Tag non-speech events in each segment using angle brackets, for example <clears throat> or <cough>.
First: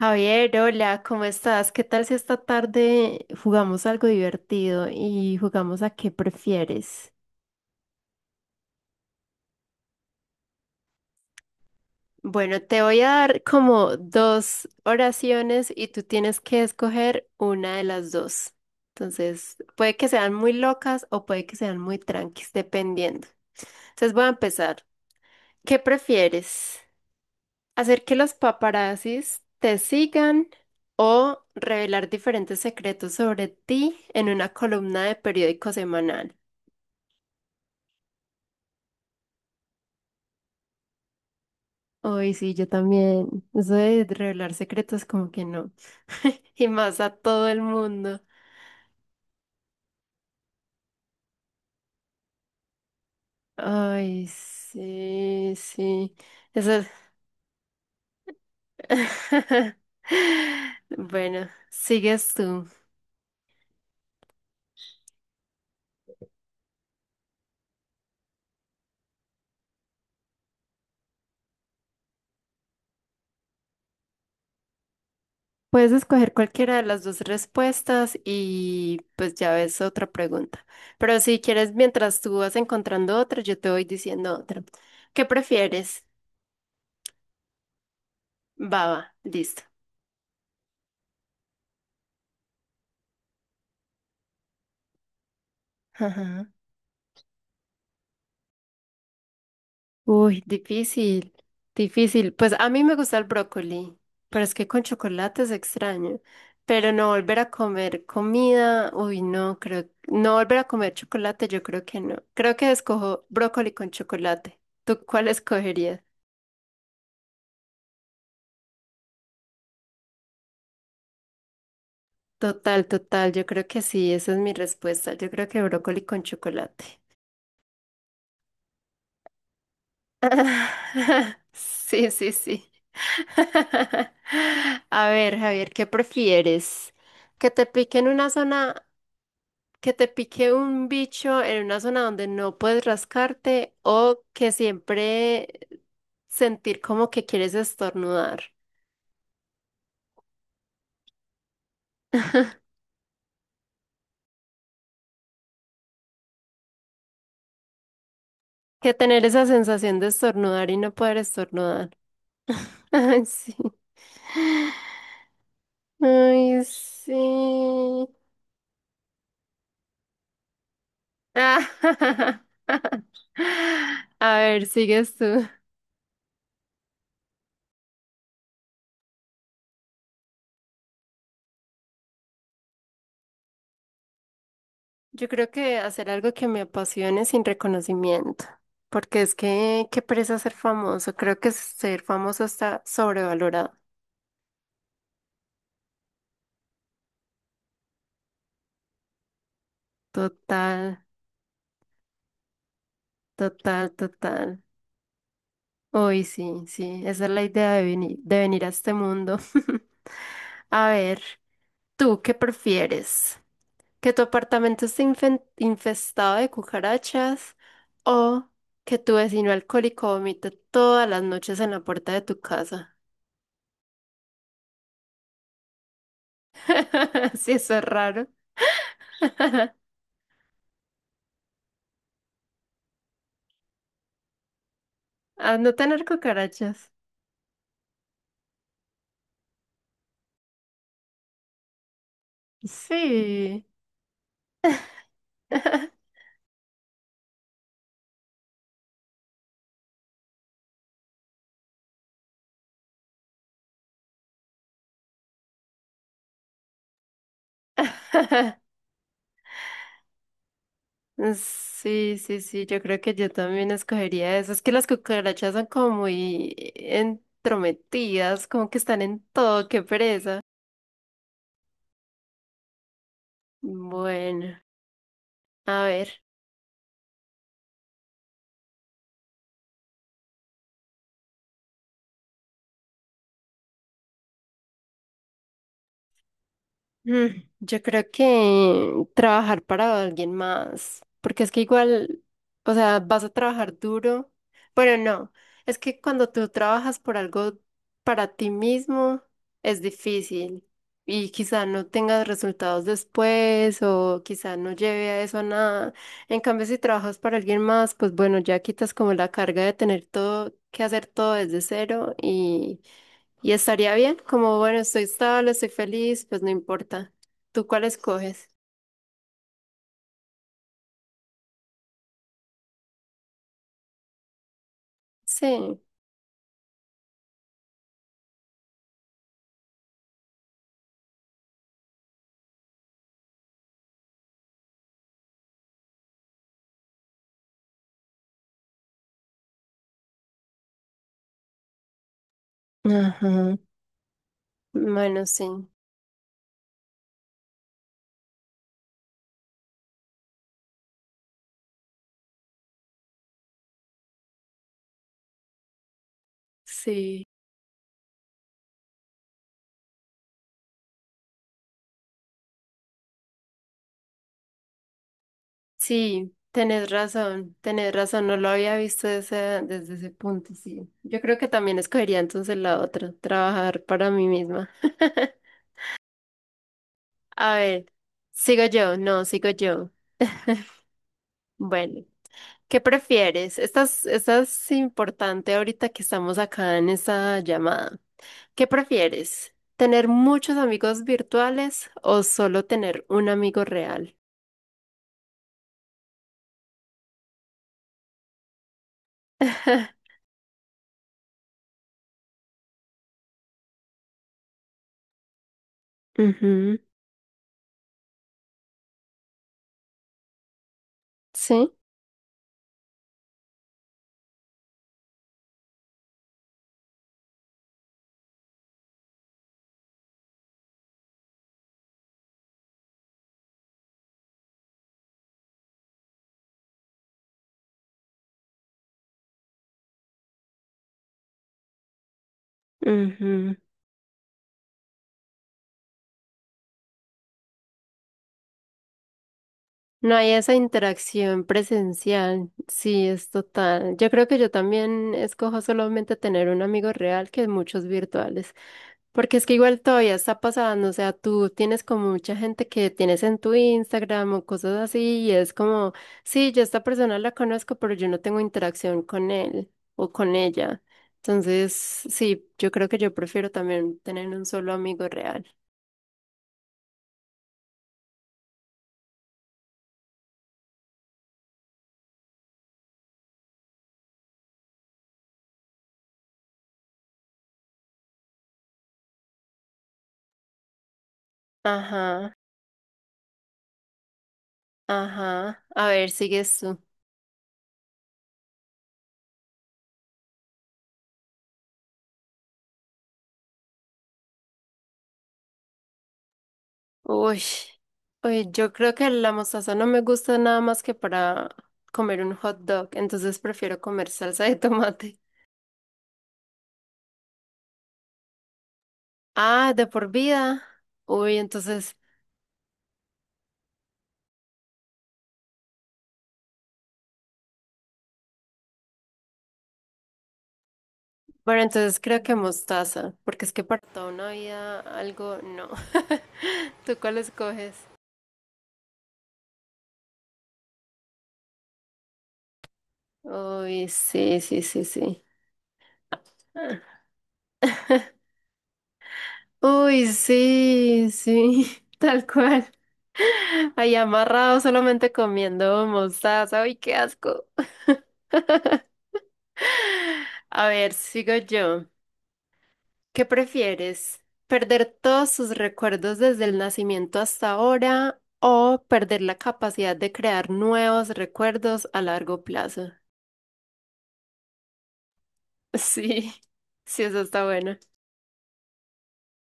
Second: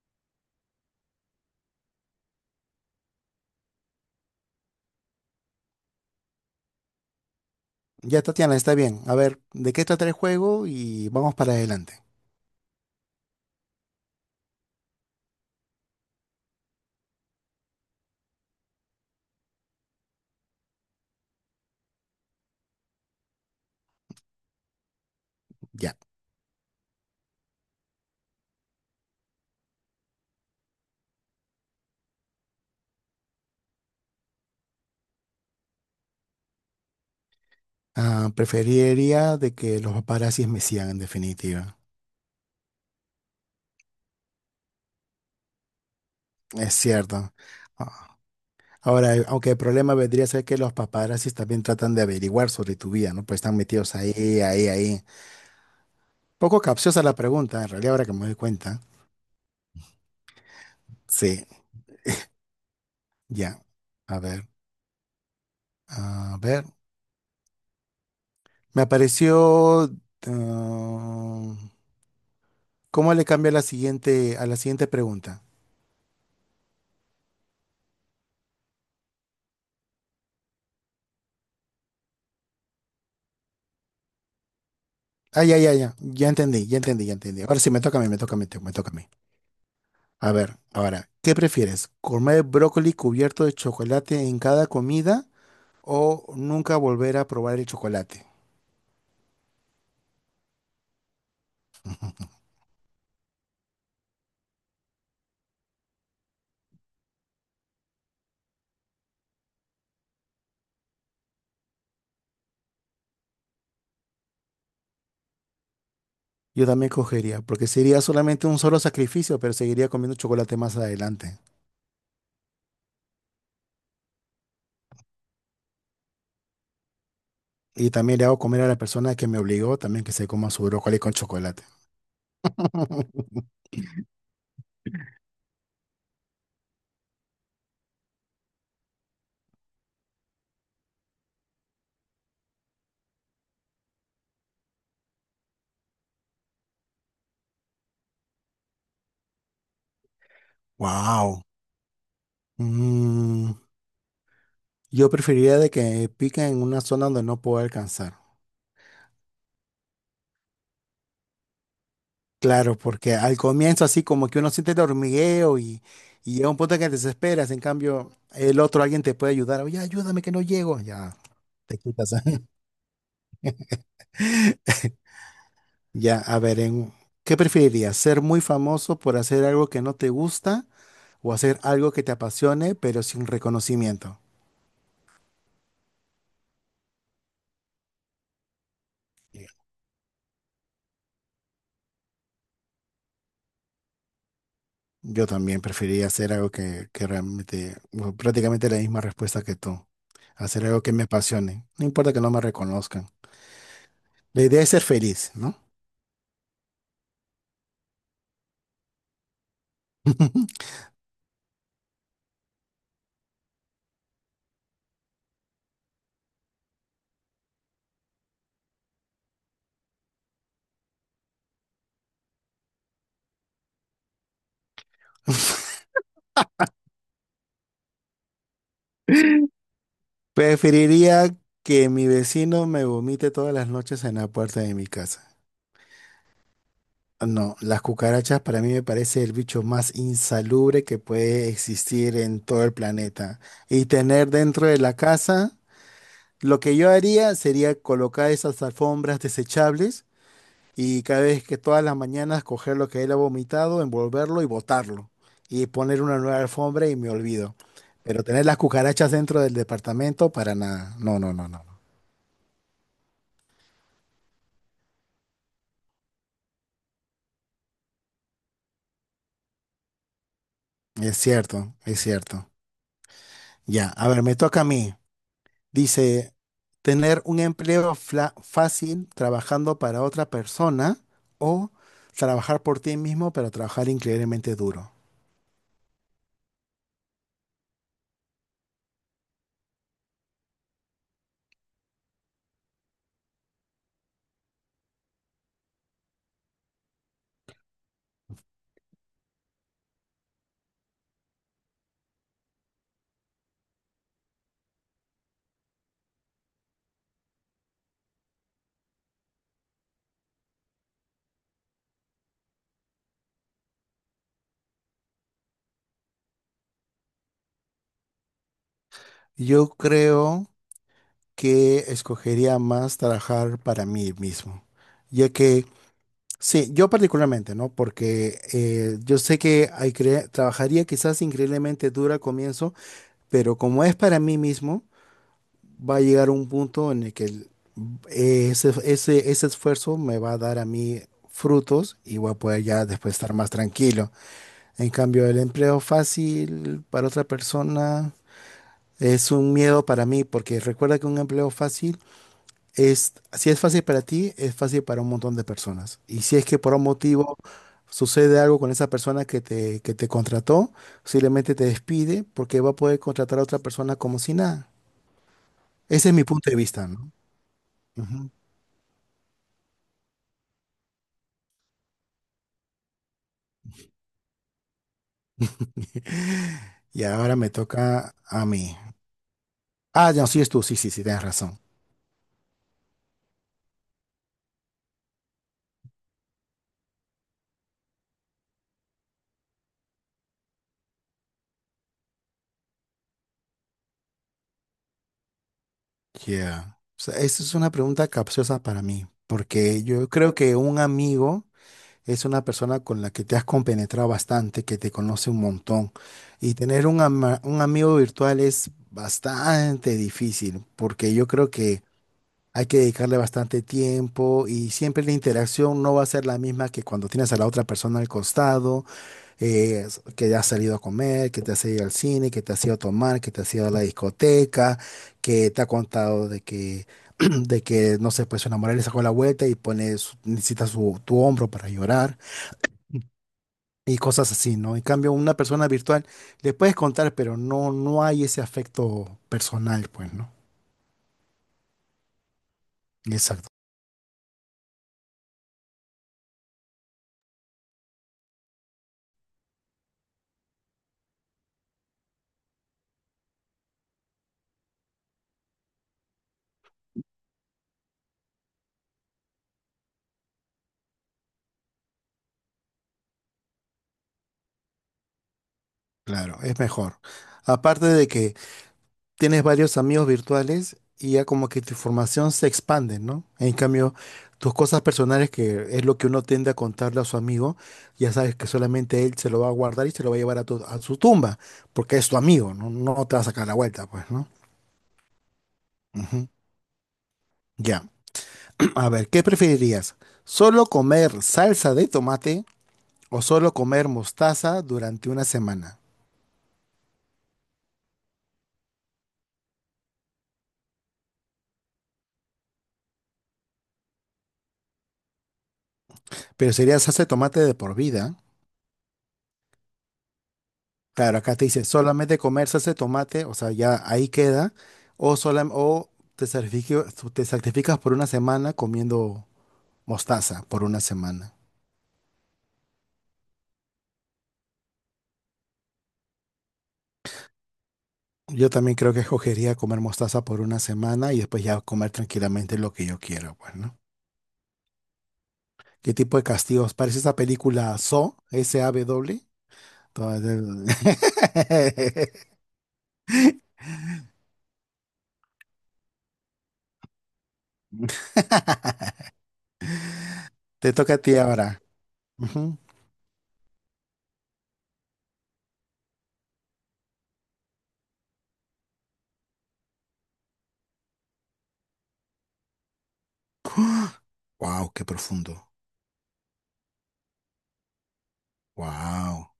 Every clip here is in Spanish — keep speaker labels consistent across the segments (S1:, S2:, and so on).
S1: Javier, hola, ¿cómo estás? ¿Qué tal si esta tarde jugamos algo divertido y jugamos a qué prefieres?
S2: Ya, Tatiana, está bien. A ver, ¿de qué trata el juego? Y vamos para adelante.
S1: Bueno, te voy a dar como dos oraciones y tú tienes que escoger una de las dos. Entonces, puede que sean muy locas o puede que sean muy tranquis, dependiendo. Entonces voy a empezar. ¿Qué
S2: Ya.
S1: prefieres? Hacer que los paparazzis te sigan o revelar diferentes secretos sobre ti en una columna de periódico semanal.
S2: Ah, preferiría de que los paparazzis me sigan, en definitiva.
S1: Uy, sí, yo también. Eso de revelar secretos como que no. <laughs> Y
S2: Es
S1: más a
S2: cierto.
S1: todo el
S2: Ah,
S1: mundo.
S2: Ahora, aunque el problema vendría a ser que los paparazzis también tratan de averiguar sobre tu vida, ¿no? Pues están metidos ahí,
S1: Ay,
S2: ahí.
S1: sí, sí.
S2: Poco
S1: Eso es-
S2: capciosa la pregunta, en realidad, ahora que me doy cuenta.
S1: <laughs>
S2: Sí,
S1: Bueno, sigues tú.
S2: ya. A ver, a ver. Me apareció... ah, ¿cómo le cambio a la siguiente pregunta?
S1: Puedes escoger cualquiera de las dos respuestas y pues ya ves otra pregunta. Pero si quieres, mientras tú vas encontrando otra, yo te voy diciendo otra. ¿Qué
S2: Ah, ya, ya, ya.
S1: prefieres?
S2: Ya entendí, ya entendí, ya entendí. Ahora sí, me toca a mí, me toca a mí, me toca a mí.
S1: Baba, listo.
S2: A ver, ahora, ¿qué prefieres? ¿Comer brócoli cubierto de chocolate en cada comida o
S1: Ajá.
S2: nunca volver a probar el chocolate?
S1: Uy, difícil, difícil. Pues a mí me gusta el brócoli, pero es que con chocolate es extraño. Pero no volver a comer comida, uy, no, creo, no volver a comer chocolate, yo creo que no. Creo que escojo brócoli con chocolate. ¿Tú cuál escogerías?
S2: Yo también cogería, porque sería solamente un solo sacrificio, pero seguiría comiendo chocolate más adelante.
S1: Total, total, yo creo que sí, esa es mi respuesta. Yo creo que brócoli con chocolate.
S2: Y también le hago comer a la persona que me obligó también que se coma su brócoli con
S1: <laughs>
S2: chocolate.
S1: Sí, sí, sí.
S2: <laughs>
S1: <laughs> A ver, Javier, ¿qué prefieres? ¿Que te pique en una zona, que te pique un bicho en una zona donde no puedes rascarte o que siempre sentir como que quieres estornudar?
S2: Wow. Mm, yo preferiría de que pica en una zona donde no puedo alcanzar.
S1: Que tener esa sensación de estornudar y no poder estornudar.
S2: Claro,
S1: <laughs>
S2: porque
S1: Ay,
S2: al
S1: sí.
S2: comienzo así como que uno siente el hormigueo y llega un
S1: Ay,
S2: punto en que te desesperas, en
S1: sí.
S2: cambio el otro alguien te puede ayudar, oye, ayúdame que no llego, ya te quitas.
S1: <laughs> A ver,
S2: <laughs>
S1: sigues tú.
S2: Ya, a ver, ¿qué preferirías? ¿Ser muy famoso por hacer algo que no te gusta o hacer algo que te apasione pero sin reconocimiento?
S1: Yo creo que hacer algo que me apasione sin reconocimiento, porque es
S2: Yeah.
S1: que qué pereza ser famoso. Creo que ser famoso está sobrevalorado.
S2: Yo también preferiría hacer algo que realmente, bueno, prácticamente la misma respuesta que tú, hacer algo que
S1: Total,
S2: me apasione, no importa que no me reconozcan.
S1: total,
S2: La
S1: total.
S2: idea es ser feliz, ¿no?
S1: Hoy sí, sí, esa es la idea de venir a este mundo. <laughs>
S2: <laughs>
S1: A ver, ¿tú qué prefieres? Que tu apartamento esté infestado de cucarachas o que tu vecino alcohólico vomite todas las noches en la puerta de tu casa. <laughs> Sí, eso es raro. <laughs>
S2: Preferiría que mi vecino me vomite todas las noches en la puerta de mi casa.
S1: A no tener cucarachas.
S2: No, las cucarachas para mí me parece el bicho más insalubre que puede existir en todo el planeta.
S1: Sí.
S2: Y tener dentro de la casa,
S1: <laughs>
S2: lo que yo haría sería colocar esas alfombras desechables y cada vez que todas las mañanas coger lo que él ha vomitado, envolverlo y botarlo. Y poner una nueva alfombra y me olvido. Pero tener las cucarachas dentro del departamento, para nada. No, no, no, no.
S1: Sí, sí, sí, yo creo que yo también escogería eso. Es que las cucarachas son como muy entrometidas, como que están en todo, qué pereza.
S2: Es cierto, es cierto. Ya, a ver, me
S1: Bueno,
S2: toca a mí.
S1: a ver.
S2: Dice, tener un empleo fácil trabajando para otra persona o trabajar por ti mismo, pero trabajar increíblemente duro.
S1: Yo creo que trabajar para alguien más, porque es que igual, o sea, vas a trabajar duro, bueno, no, es que cuando tú trabajas por algo para ti mismo es difícil y quizá no tengas resultados después o quizá no lleve a eso a nada. En cambio, si trabajas para alguien más, pues bueno, ya quitas como la carga de tener todo que hacer todo desde cero y estaría bien, como bueno, estoy estable, estoy feliz, pues no importa. ¿Tú cuál escoges?
S2: Yo creo que escogería más trabajar para mí mismo, ya que,
S1: Sí,
S2: sí, yo particularmente, ¿no? Porque yo sé que hay trabajaría quizás increíblemente duro al comienzo, pero como es para mí mismo, va a llegar un punto en el que ese esfuerzo me va a dar a mí frutos y voy a poder ya después estar más
S1: ajá,
S2: tranquilo. En
S1: bueno,
S2: cambio, el
S1: sí,
S2: empleo fácil para otra persona es un miedo para mí, porque recuerda que un empleo fácil es, si es fácil para ti, es fácil para un montón de personas. Y si es que por un
S1: sí,
S2: motivo sucede algo con esa persona que te contrató, simplemente te despide porque va a poder contratar a otra persona como si nada. Ese es mi
S1: sí,
S2: punto de vista, ¿no?
S1: tenés razón, no lo había visto desde, desde ese punto, sí. Yo creo que también escogería entonces la otra, trabajar para mí misma. <laughs>
S2: <laughs> Y ahora
S1: A
S2: me
S1: ver,
S2: toca a
S1: sigo
S2: mí.
S1: yo, no, sigo yo.
S2: Ah, no, sí es tú, sí, sí, sí, tienes razón.
S1: Bueno. ¿Qué prefieres? Esta es importante ahorita que estamos acá en esta llamada. ¿Qué prefieres? ¿Tener muchos amigos virtuales o solo tener un amigo real?
S2: Yeah. O sea, esa es una pregunta capciosa para mí, porque
S1: <laughs>
S2: yo creo que un amigo es una persona con la que te has compenetrado bastante, que te conoce un montón. Y
S1: Ujú.
S2: tener un, un amigo virtual es bastante difícil, porque yo creo
S1: Sí.
S2: que hay que dedicarle bastante tiempo y siempre la interacción no va a ser la misma que cuando tienes a la otra persona al costado. eh, que has salido a comer, que te has ido al cine, que te has ido a tomar, que te has ido a la discoteca, que te ha contado de que, <clears throat> de que no sé, pues su enamorada le sacó la vuelta y pone, necesita tu hombro para llorar
S1: Ujú.
S2: y cosas así, ¿no? En cambio, una persona virtual le puedes contar, pero no hay ese afecto personal,
S1: No
S2: pues,
S1: hay
S2: ¿no?
S1: esa interacción presencial, sí, es
S2: Exacto,
S1: total. Yo creo que yo también escojo solamente tener un amigo real que muchos virtuales, porque es que igual todavía está pasando, o sea, tú tienes como mucha gente que tienes en tu Instagram o cosas así, y es como, sí, yo a esta persona la conozco, pero yo no tengo interacción con él o con ella. Entonces, sí, yo creo que yo prefiero también tener un solo amigo real.
S2: claro, es mejor. Aparte de que tienes varios amigos virtuales y ya como que tu información se expande, ¿no? En cambio, tus cosas personales, que es lo que uno tiende a contarle a su amigo, ya sabes que solamente él se lo va a guardar y se lo va a llevar a, a su tumba, porque es tu
S1: Ajá,
S2: amigo, ¿no? No te va a sacar la vuelta, pues, ¿no?
S1: ajá. A ver,
S2: Ujú.
S1: sigues tú.
S2: Ya, <clears throat> a ver, ¿qué preferirías? ¿Solo comer salsa de tomate o solo comer mostaza durante una semana?
S1: Uy, uy, yo creo que la mostaza no me gusta nada más que para comer un hot dog, entonces prefiero comer salsa de tomate.
S2: Pero sería salsa de tomate de por vida.
S1: Ah, de por vida.
S2: Claro,
S1: Uy,
S2: acá te dice
S1: entonces,
S2: solamente comer salsa de tomate, o sea, ya ahí queda, o te sacrificas por una semana comiendo mostaza por una semana.
S1: bueno, entonces creo que mostaza, porque es que para toda una vida algo no. <laughs> ¿Tú cuál escoges?
S2: Yo también creo que escogería comer mostaza por una semana y después ya comer tranquilamente lo que yo quiero, pues, ¿no?
S1: Uy, sí, sí, sí, sí.
S2: ¿Qué tipo de castigos? Parece esa película Saw,
S1: <laughs>
S2: SAW.
S1: Uy,
S2: Toda-
S1: sí, sí, <laughs> tal
S2: <laughs>
S1: cual. Ahí amarrado solamente comiendo mostaza. Uy, qué asco. A
S2: Te
S1: ver,
S2: toca a ti
S1: sigo
S2: ahora.
S1: yo. ¿Qué prefieres? ¿Perder todos sus recuerdos desde el nacimiento hasta ahora o perder la capacidad de crear nuevos recuerdos a largo plazo? <laughs>
S2: Wow, <gasps> qué profundo.
S1: Sí, sí, eso está bueno.
S2: Wow.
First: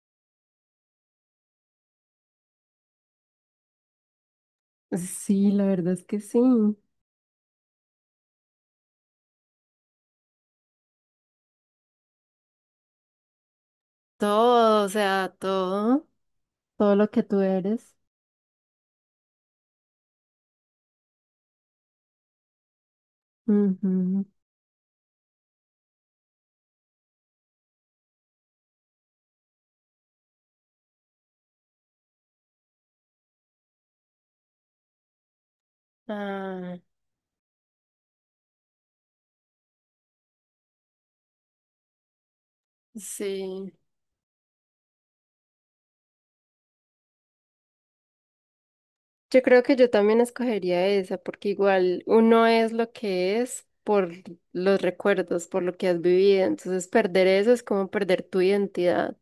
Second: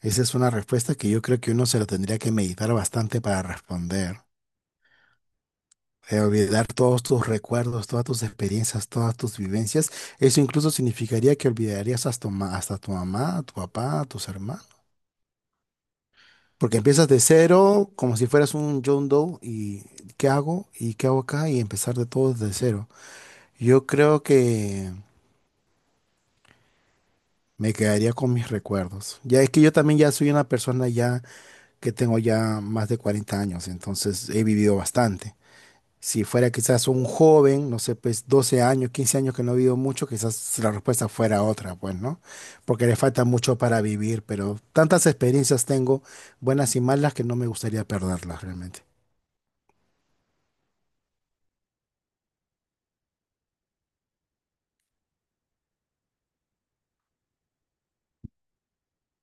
S2: Esa es una respuesta que yo creo que uno se lo tendría que meditar bastante para responder.
S1: Sí, la verdad es que sí.
S2: Olvidar todos tus recuerdos, todas tus experiencias, todas tus vivencias. Eso incluso significaría que olvidarías hasta, hasta tu mamá, tu papá, tus hermanos.
S1: Todo, o sea, todo.
S2: Porque
S1: Todo
S2: empiezas
S1: lo
S2: de
S1: que tú
S2: cero,
S1: eres.
S2: como si fueras un John Doe, y ¿qué hago? ¿Y qué hago acá? Y empezar de todo desde cero. Yo creo
S1: Ujú.
S2: que me quedaría con mis recuerdos. Ya es que yo también ya soy una persona ya que tengo ya más de 40 años, entonces he vivido bastante. Si fuera
S1: Ah,
S2: quizás un joven, no sé, pues 12 años, 15 años que no ha vivido mucho, quizás si la respuesta fuera otra, pues, ¿no? Porque le falta mucho
S1: sí.
S2: para vivir, pero tantas experiencias tengo, buenas y malas, que no me gustaría perderlas realmente.
S1: Yo creo que yo también escogería esa, porque igual uno es lo que es por los recuerdos, por lo que has vivido. Entonces, perder eso es como perder tu identidad.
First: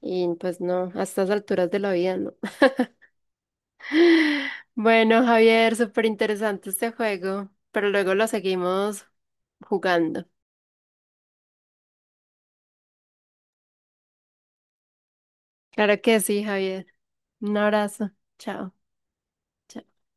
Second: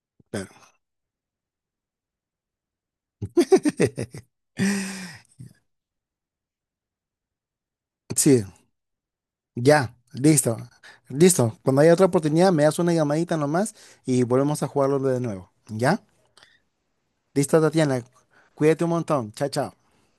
S1: Y pues
S2: Claro.
S1: no, a estas alturas de la vida no.
S2: <laughs>
S1: <laughs> Bueno, Javier, súper interesante este juego, pero luego lo
S2: Sí,
S1: seguimos
S2: ya,
S1: jugando.
S2: listo, listo. Cuando haya otra oportunidad, me das una llamadita nomás y volvemos a jugarlo de nuevo.
S1: Claro
S2: ¿Ya?
S1: que sí, Javier. Un
S2: Listo, Tatiana.
S1: abrazo. Chao.
S2: Cuídate un montón. Chao, chao.